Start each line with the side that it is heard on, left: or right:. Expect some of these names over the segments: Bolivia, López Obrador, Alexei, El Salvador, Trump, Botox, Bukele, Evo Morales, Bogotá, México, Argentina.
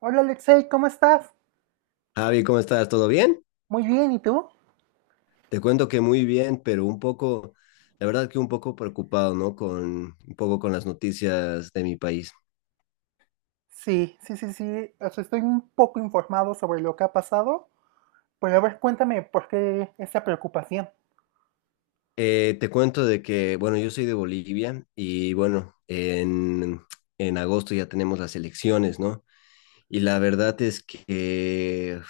right: Hola Alexei, ¿cómo estás?
left: Javi, ¿cómo estás? ¿Todo bien?
right: Muy bien, ¿y tú?
left: Te cuento que muy bien, pero un poco, la verdad que un poco preocupado, ¿no? Con un poco con las noticias de mi país.
right: Sí, sí, sí, sí. O sea, estoy un poco informado sobre lo que ha pasado, pero a ver, cuéntame por qué esa preocupación.
left: Te cuento de que, bueno, yo soy de Bolivia y bueno, en agosto ya tenemos las elecciones, ¿no? Y la verdad es que,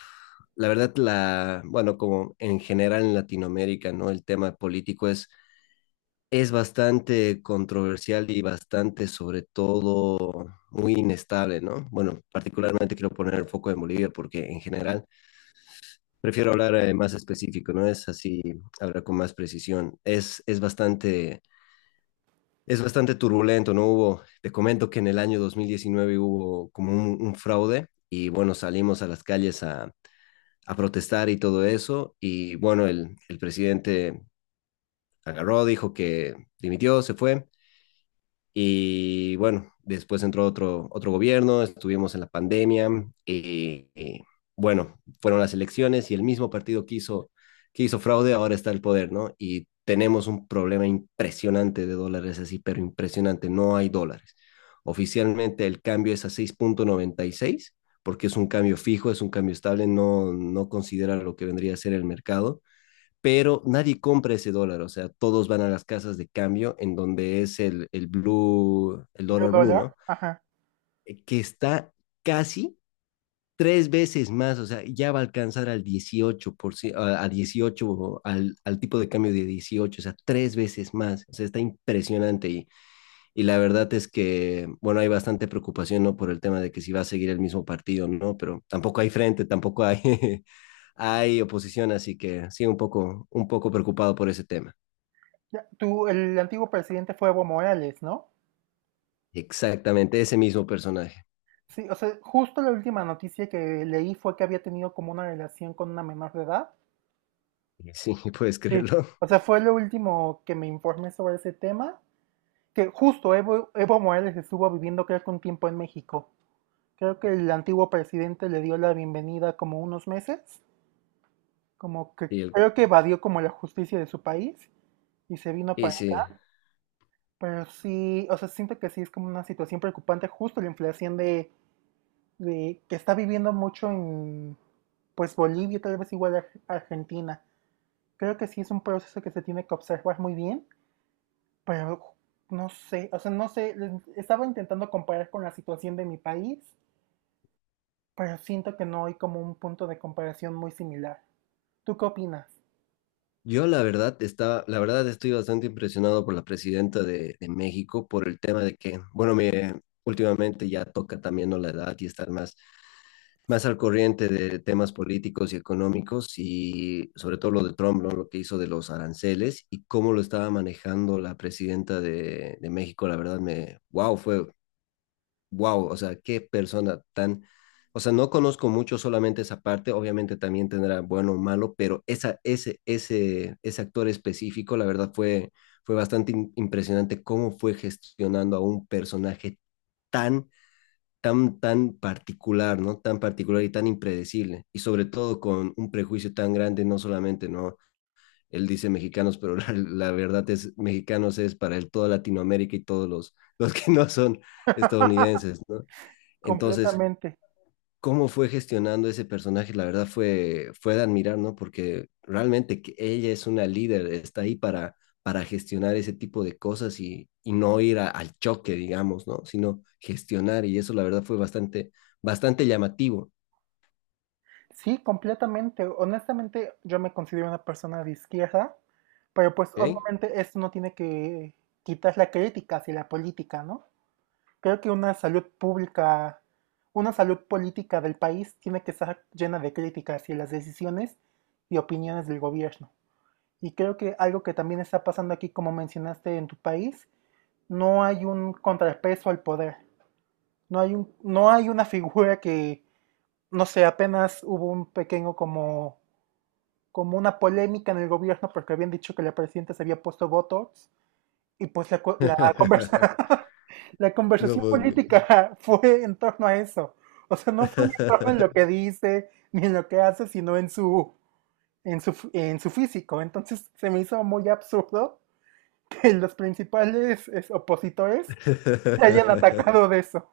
left: la verdad, bueno, como en general en Latinoamérica, ¿no? El tema político es bastante controversial y bastante, sobre todo, muy inestable, ¿no? Bueno, particularmente quiero poner el foco en Bolivia porque en general prefiero hablar más específico, ¿no? Es así, hablar con más precisión. Es bastante turbulento, ¿no? Hubo, te comento que en el año 2019 hubo como un fraude y bueno, salimos a las calles a protestar y todo eso y bueno, el presidente agarró, dijo que dimitió, se fue. Y bueno, después entró otro gobierno, estuvimos en la pandemia. Y bueno, fueron las elecciones y el mismo partido que hizo fraude ahora está al poder, ¿no? Y tenemos un problema impresionante de dólares así, pero impresionante, no hay dólares. Oficialmente el cambio es a 6,96 porque es un cambio fijo, es un cambio estable, no considera lo que vendría a ser el mercado, pero nadie compra ese dólar, o sea, todos van a las casas de cambio, en donde es el blue, el
right: ¿De
left: dólar blue,
right: dólar?
left: ¿no?
right: Ajá.
left: Que está casi tres veces más, o sea, ya va a alcanzar al 18%, a 18, al tipo de cambio de 18, o sea, tres veces más, o sea, está impresionante, y la verdad es que, bueno, hay bastante preocupación, ¿no? Por el tema de que si va a seguir el mismo partido, ¿no? Pero tampoco hay frente, tampoco hay, hay oposición, así que sí, un poco preocupado por ese tema.
right: Ya, tú, el antiguo presidente fue Evo Morales, ¿no?
left: Exactamente ese mismo personaje.
right: Sí, o sea, justo la última noticia que leí fue que había tenido como una relación con una menor de edad.
left: Sí, puedes
right: Sí,
left: creerlo.
right: o sea, fue lo último que me informé sobre ese tema. Que justo Evo Morales estuvo viviendo creo que un tiempo en México. Creo que el antiguo presidente le dio la bienvenida como unos meses. Como que
left: Y, el,
right: creo que evadió como la justicia de su país y se vino
left: y
right: para...
left: sí,
right: Pero sí, o sea, siento que sí es como una situación preocupante justo la inflación de que está viviendo mucho en pues Bolivia, tal vez igual Ar- Argentina. Creo que sí es un proceso que se tiene que observar muy bien, pero no sé, estaba intentando comparar con la situación de mi país, pero siento que no hay como un punto de comparación muy similar. ¿Tú qué opinas?
left: yo la verdad estaba, la verdad estoy bastante impresionado por la presidenta de México, por el tema de que, bueno, últimamente ya toca también, ¿no?, la edad, y estar más al corriente de temas políticos y económicos, y sobre todo lo de Trump, ¿no?, lo que hizo de los aranceles y cómo lo estaba manejando la presidenta de México, la verdad wow, fue, wow, o sea, qué persona tan, o sea, no conozco mucho, solamente esa parte, obviamente también tendrá bueno o malo, pero ese actor específico, la verdad fue bastante impresionante cómo fue gestionando a un personaje tan, tan particular, ¿no? Tan particular y tan impredecible, y sobre todo con un prejuicio tan grande, no solamente, ¿no? Él dice mexicanos, pero la verdad es, mexicanos es para él toda Latinoamérica y todos los que no son estadounidenses, ¿no? Entonces,
right: Completamente.
left: cómo fue gestionando ese personaje, la verdad fue de admirar, ¿no? Porque realmente que ella es una líder, está ahí para gestionar ese tipo de cosas, y no ir al choque, digamos, ¿no? Sino gestionar, y eso la verdad fue bastante, bastante llamativo.
right: Sí, completamente. Honestamente, yo me considero una persona de izquierda, pero pues
left: ¿Ok?
right: obviamente esto no tiene que quitar la crítica hacia la política, ¿no? Creo que una salud pública, una salud política del país tiene que estar llena de críticas hacia las decisiones y opiniones del gobierno. Y creo que algo que también está pasando aquí, como mencionaste en tu país, no hay un contrapeso al poder. No hay una figura que, no sé, apenas hubo un pequeño como, como una polémica en el gobierno porque habían dicho que la presidenta se había puesto Botox y pues la, co- la conversa- la
left: No
right: conversación
left: puedo creer.
right: política fue en torno a eso. O sea, no fue ni en torno en lo que dice, ni en lo que hace, sino en su, f- en su físico. Entonces se me hizo muy absurdo que los principales es, opositores le hayan atacado de eso.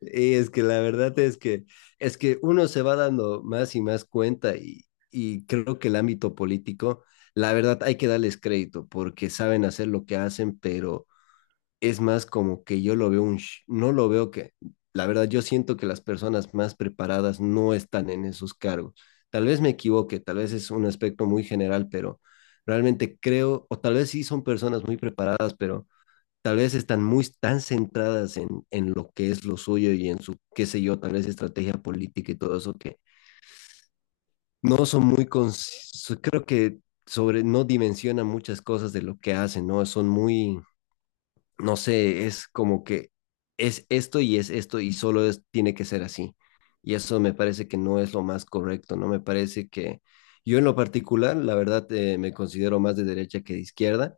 left: Y es que la verdad es que uno se va dando más y más cuenta, y creo que el ámbito político, la verdad hay que darles crédito porque saben hacer lo que hacen, pero es más como que yo lo veo no lo veo que, la verdad yo siento que las personas más preparadas no están en esos cargos. Tal vez me equivoque, tal vez es un aspecto muy general, pero realmente creo, o tal vez sí son personas muy preparadas, pero tal vez están muy tan centradas en lo que es lo suyo y en su, qué sé yo, tal vez estrategia política y todo eso, que no son creo que no dimensionan muchas cosas de lo que hacen, ¿no? Son muy, no sé, es como que es esto y es esto, y solo es, tiene que ser así. Y eso me parece que no es lo más correcto, ¿no? Me parece que yo en lo particular, la verdad, me considero más de derecha que de izquierda,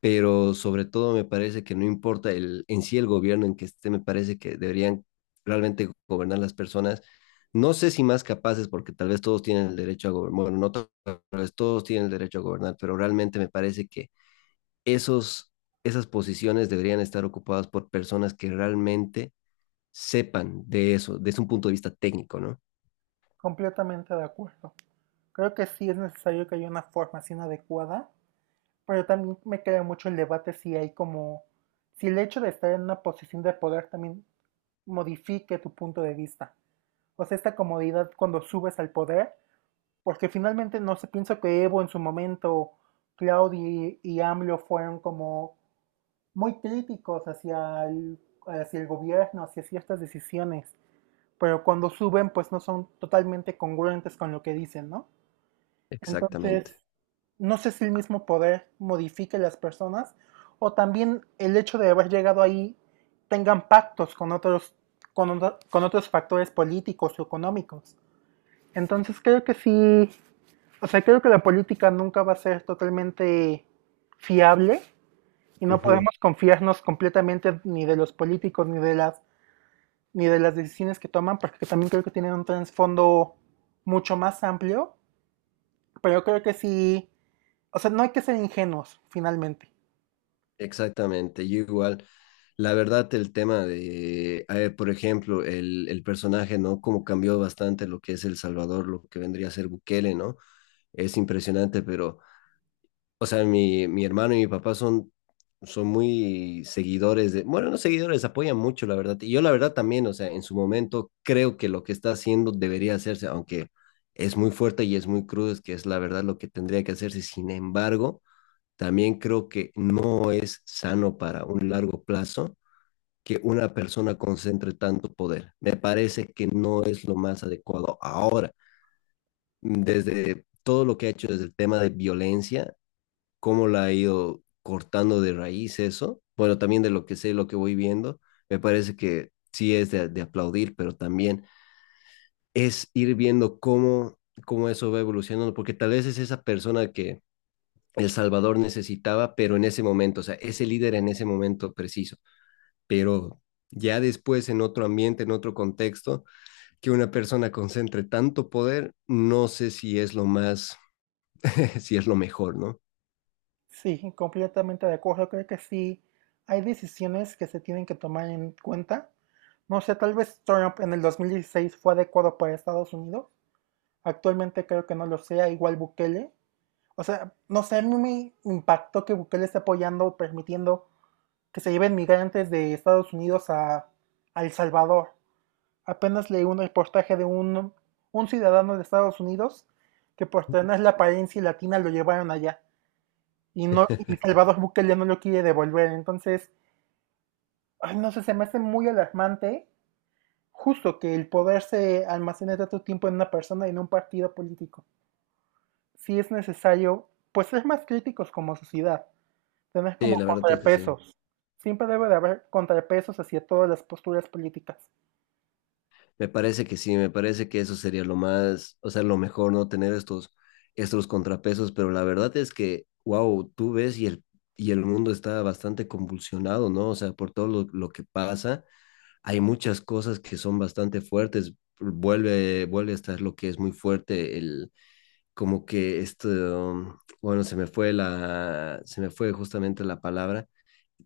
left: pero sobre todo me parece que no importa en sí el gobierno en que esté, me parece que deberían realmente gobernar las personas. No sé si más capaces, porque tal vez todos tienen el derecho a gobernar, bueno, no to- tal vez todos tienen el derecho a gobernar, pero realmente me parece que esos, esas posiciones deberían estar ocupadas por personas que realmente sepan de eso, desde un punto de vista técnico, ¿no?
right: Completamente de acuerdo. Creo que sí es necesario que haya una formación adecuada, pero también me queda mucho el debate si hay como, si el hecho de estar en una posición de poder también modifique tu punto de vista. O sea, esta comodidad cuando subes al poder, porque finalmente no sé, pienso que Evo en su momento, Claudio y AMLO fueron como muy críticos hacia el gobierno, hacia ciertas decisiones, pero cuando suben pues no son totalmente congruentes con lo que dicen, ¿no?
left: Exactamente.
right: Entonces, no sé si el mismo poder modifique las personas o también el hecho de haber llegado ahí tengan pactos con otros, con, otro- con otros factores políticos o económicos. Entonces, creo que sí, o sea, creo que la política nunca va a ser totalmente fiable y no
left: Ujú.
right: podemos confiarnos completamente ni de los políticos ni de las decisiones que toman, porque también creo que tienen un trasfondo mucho más amplio, pero creo que sí, o sea, no hay que ser ingenuos, finalmente.
left: Exactamente, yo igual. La verdad, el tema de, a ver, por ejemplo, el personaje, ¿no? Cómo cambió bastante lo que es El Salvador, lo que vendría a ser Bukele, ¿no? Es impresionante, pero, o sea, mi hermano y mi papá son muy seguidores de, bueno, no seguidores, apoyan mucho, la verdad. Y yo, la verdad, también, o sea, en su momento creo que lo que está haciendo debería hacerse, aunque es muy fuerte y es muy crudo, es que es la verdad lo que tendría que hacerse. Sin embargo, también creo que no es sano para un largo plazo que una persona concentre tanto poder. Me parece que no es lo más adecuado ahora. Desde todo lo que ha hecho, desde el tema de violencia, cómo la ha ido cortando de raíz eso, bueno, también de lo que sé, lo que voy viendo, me parece que sí es de aplaudir, pero también es ir viendo cómo eso va evolucionando, porque tal vez es esa persona que El Salvador necesitaba, pero en ese momento, o sea, ese líder en ese momento preciso, pero ya después en otro ambiente, en otro contexto, que una persona concentre tanto poder, no sé si es lo más, si es lo mejor, ¿no?
right: Sí, completamente de acuerdo. Creo que sí hay decisiones que se tienen que tomar en cuenta. No sé, tal vez Trump en el 2016 fue adecuado para Estados Unidos. Actualmente creo que no lo sea, igual Bukele. O sea, no sé, a mí me impactó que Bukele esté apoyando o permitiendo que se lleven migrantes de Estados Unidos a El Salvador. Apenas leí un reportaje de un ciudadano de Estados Unidos que por tener la apariencia latina lo llevaron allá. Y no, y Salvador Bukele no lo quiere devolver. Entonces, ay, no sé, se me hace muy alarmante justo que el poder se almacene tanto tiempo en una persona y en un partido político. Si es necesario, pues ser más críticos como sociedad, tener
left: Sí,
right: como
left: la verdad es que sí.
right: contrapesos. Siempre debe de haber contrapesos hacia todas las posturas políticas.
left: Me parece que sí, me parece que eso sería lo más, o sea, lo mejor, ¿no? Tener estos contrapesos, pero la verdad es que, wow, tú ves y el mundo está bastante convulsionado, ¿no? O sea, por todo lo que pasa hay muchas cosas que son bastante fuertes. Vuelve a estar lo que es muy fuerte, como que esto, bueno, se me fue se me fue justamente la palabra,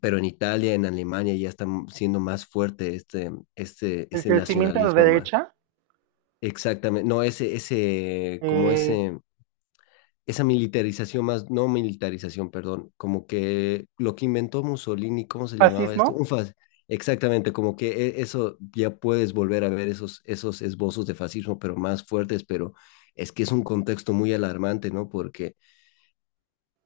left: pero en Italia, en Alemania ya está siendo más fuerte este, este,
right: El
left: ese
right: crecimiento de
left: nacionalismo más.
right: derecha,
left: Exactamente, no,
right: eh,
left: esa militarización más, no militarización, perdón, como que lo que inventó Mussolini, ¿cómo se llamaba esto?
right: fascismo,
left: Exactamente, como que eso ya puedes volver a ver esos, esbozos de fascismo, pero más fuertes, pero es que es un contexto muy alarmante, ¿no? Porque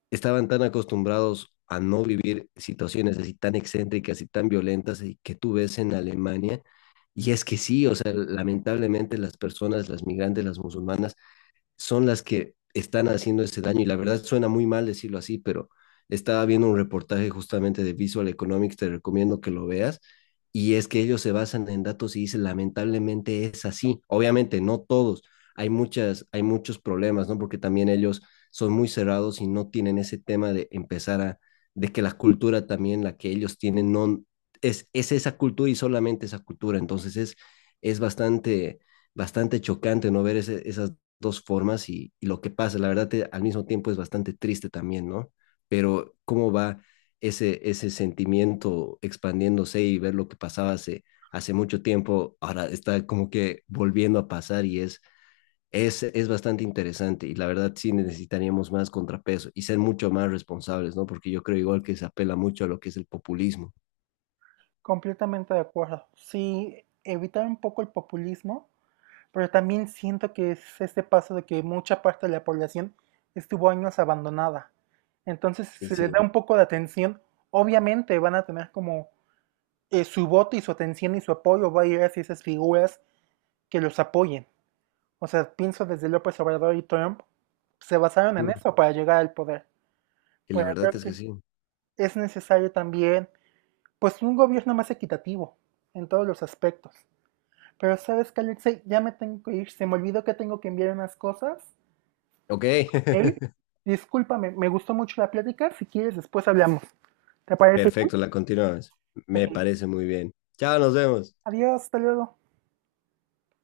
left: estaban tan acostumbrados a no vivir situaciones así tan excéntricas y tan violentas, y que tú ves en Alemania. Y es que sí, o sea, lamentablemente las personas, las migrantes, las musulmanas, son las que están haciendo ese daño. Y la verdad suena muy mal decirlo así, pero estaba viendo un reportaje justamente de Visual Economics, te recomiendo que lo veas. Y es que ellos se basan en datos y dicen, lamentablemente es así. Obviamente, no todos. Hay muchos problemas, ¿no? Porque también ellos son muy cerrados y no tienen ese tema de empezar de que la cultura también, la que ellos tienen, no, es esa cultura y solamente esa cultura. Entonces es bastante, bastante chocante no ver esas dos formas, y lo que pasa. La verdad, al mismo tiempo es bastante triste también, ¿no? Pero cómo va ese sentimiento expandiéndose, y ver lo que pasaba hace mucho tiempo, ahora está como que volviendo a pasar, y es bastante interesante. Y la verdad, sí necesitaríamos más contrapeso y ser mucho más responsables, ¿no? Porque yo creo igual que se apela mucho a lo que es el populismo.
right: completamente de acuerdo. Sí, evitar un poco el populismo. Pero también siento que es este paso de que mucha parte de la población estuvo años abandonada. Entonces, si
left: Y
right: se les
left: sí,
right: da un poco de atención, obviamente van a tener como su voto y su atención y su apoyo va a ir hacia esas figuras que los apoyen. O sea, pienso desde López Obrador y Trump, se basaron en
left: mm,
right: eso para llegar al poder.
left: y la
right: Pero creo
left: verdad es que
right: que
left: sí.
right: es necesario también, pues, un gobierno más equitativo en todos los aspectos. Pero sabes que, Alexei, ya me tengo que ir. Se me olvidó que tengo que enviar unas cosas.
left: Ok,
right: Hey, discúlpame, me gustó mucho la plática. Si quieres, después hablamos. ¿Te parece bien?
left: perfecto, la continuamos.
right: Ok.
left: Me parece muy bien. Chao, nos vemos.
right: Adiós, hasta luego.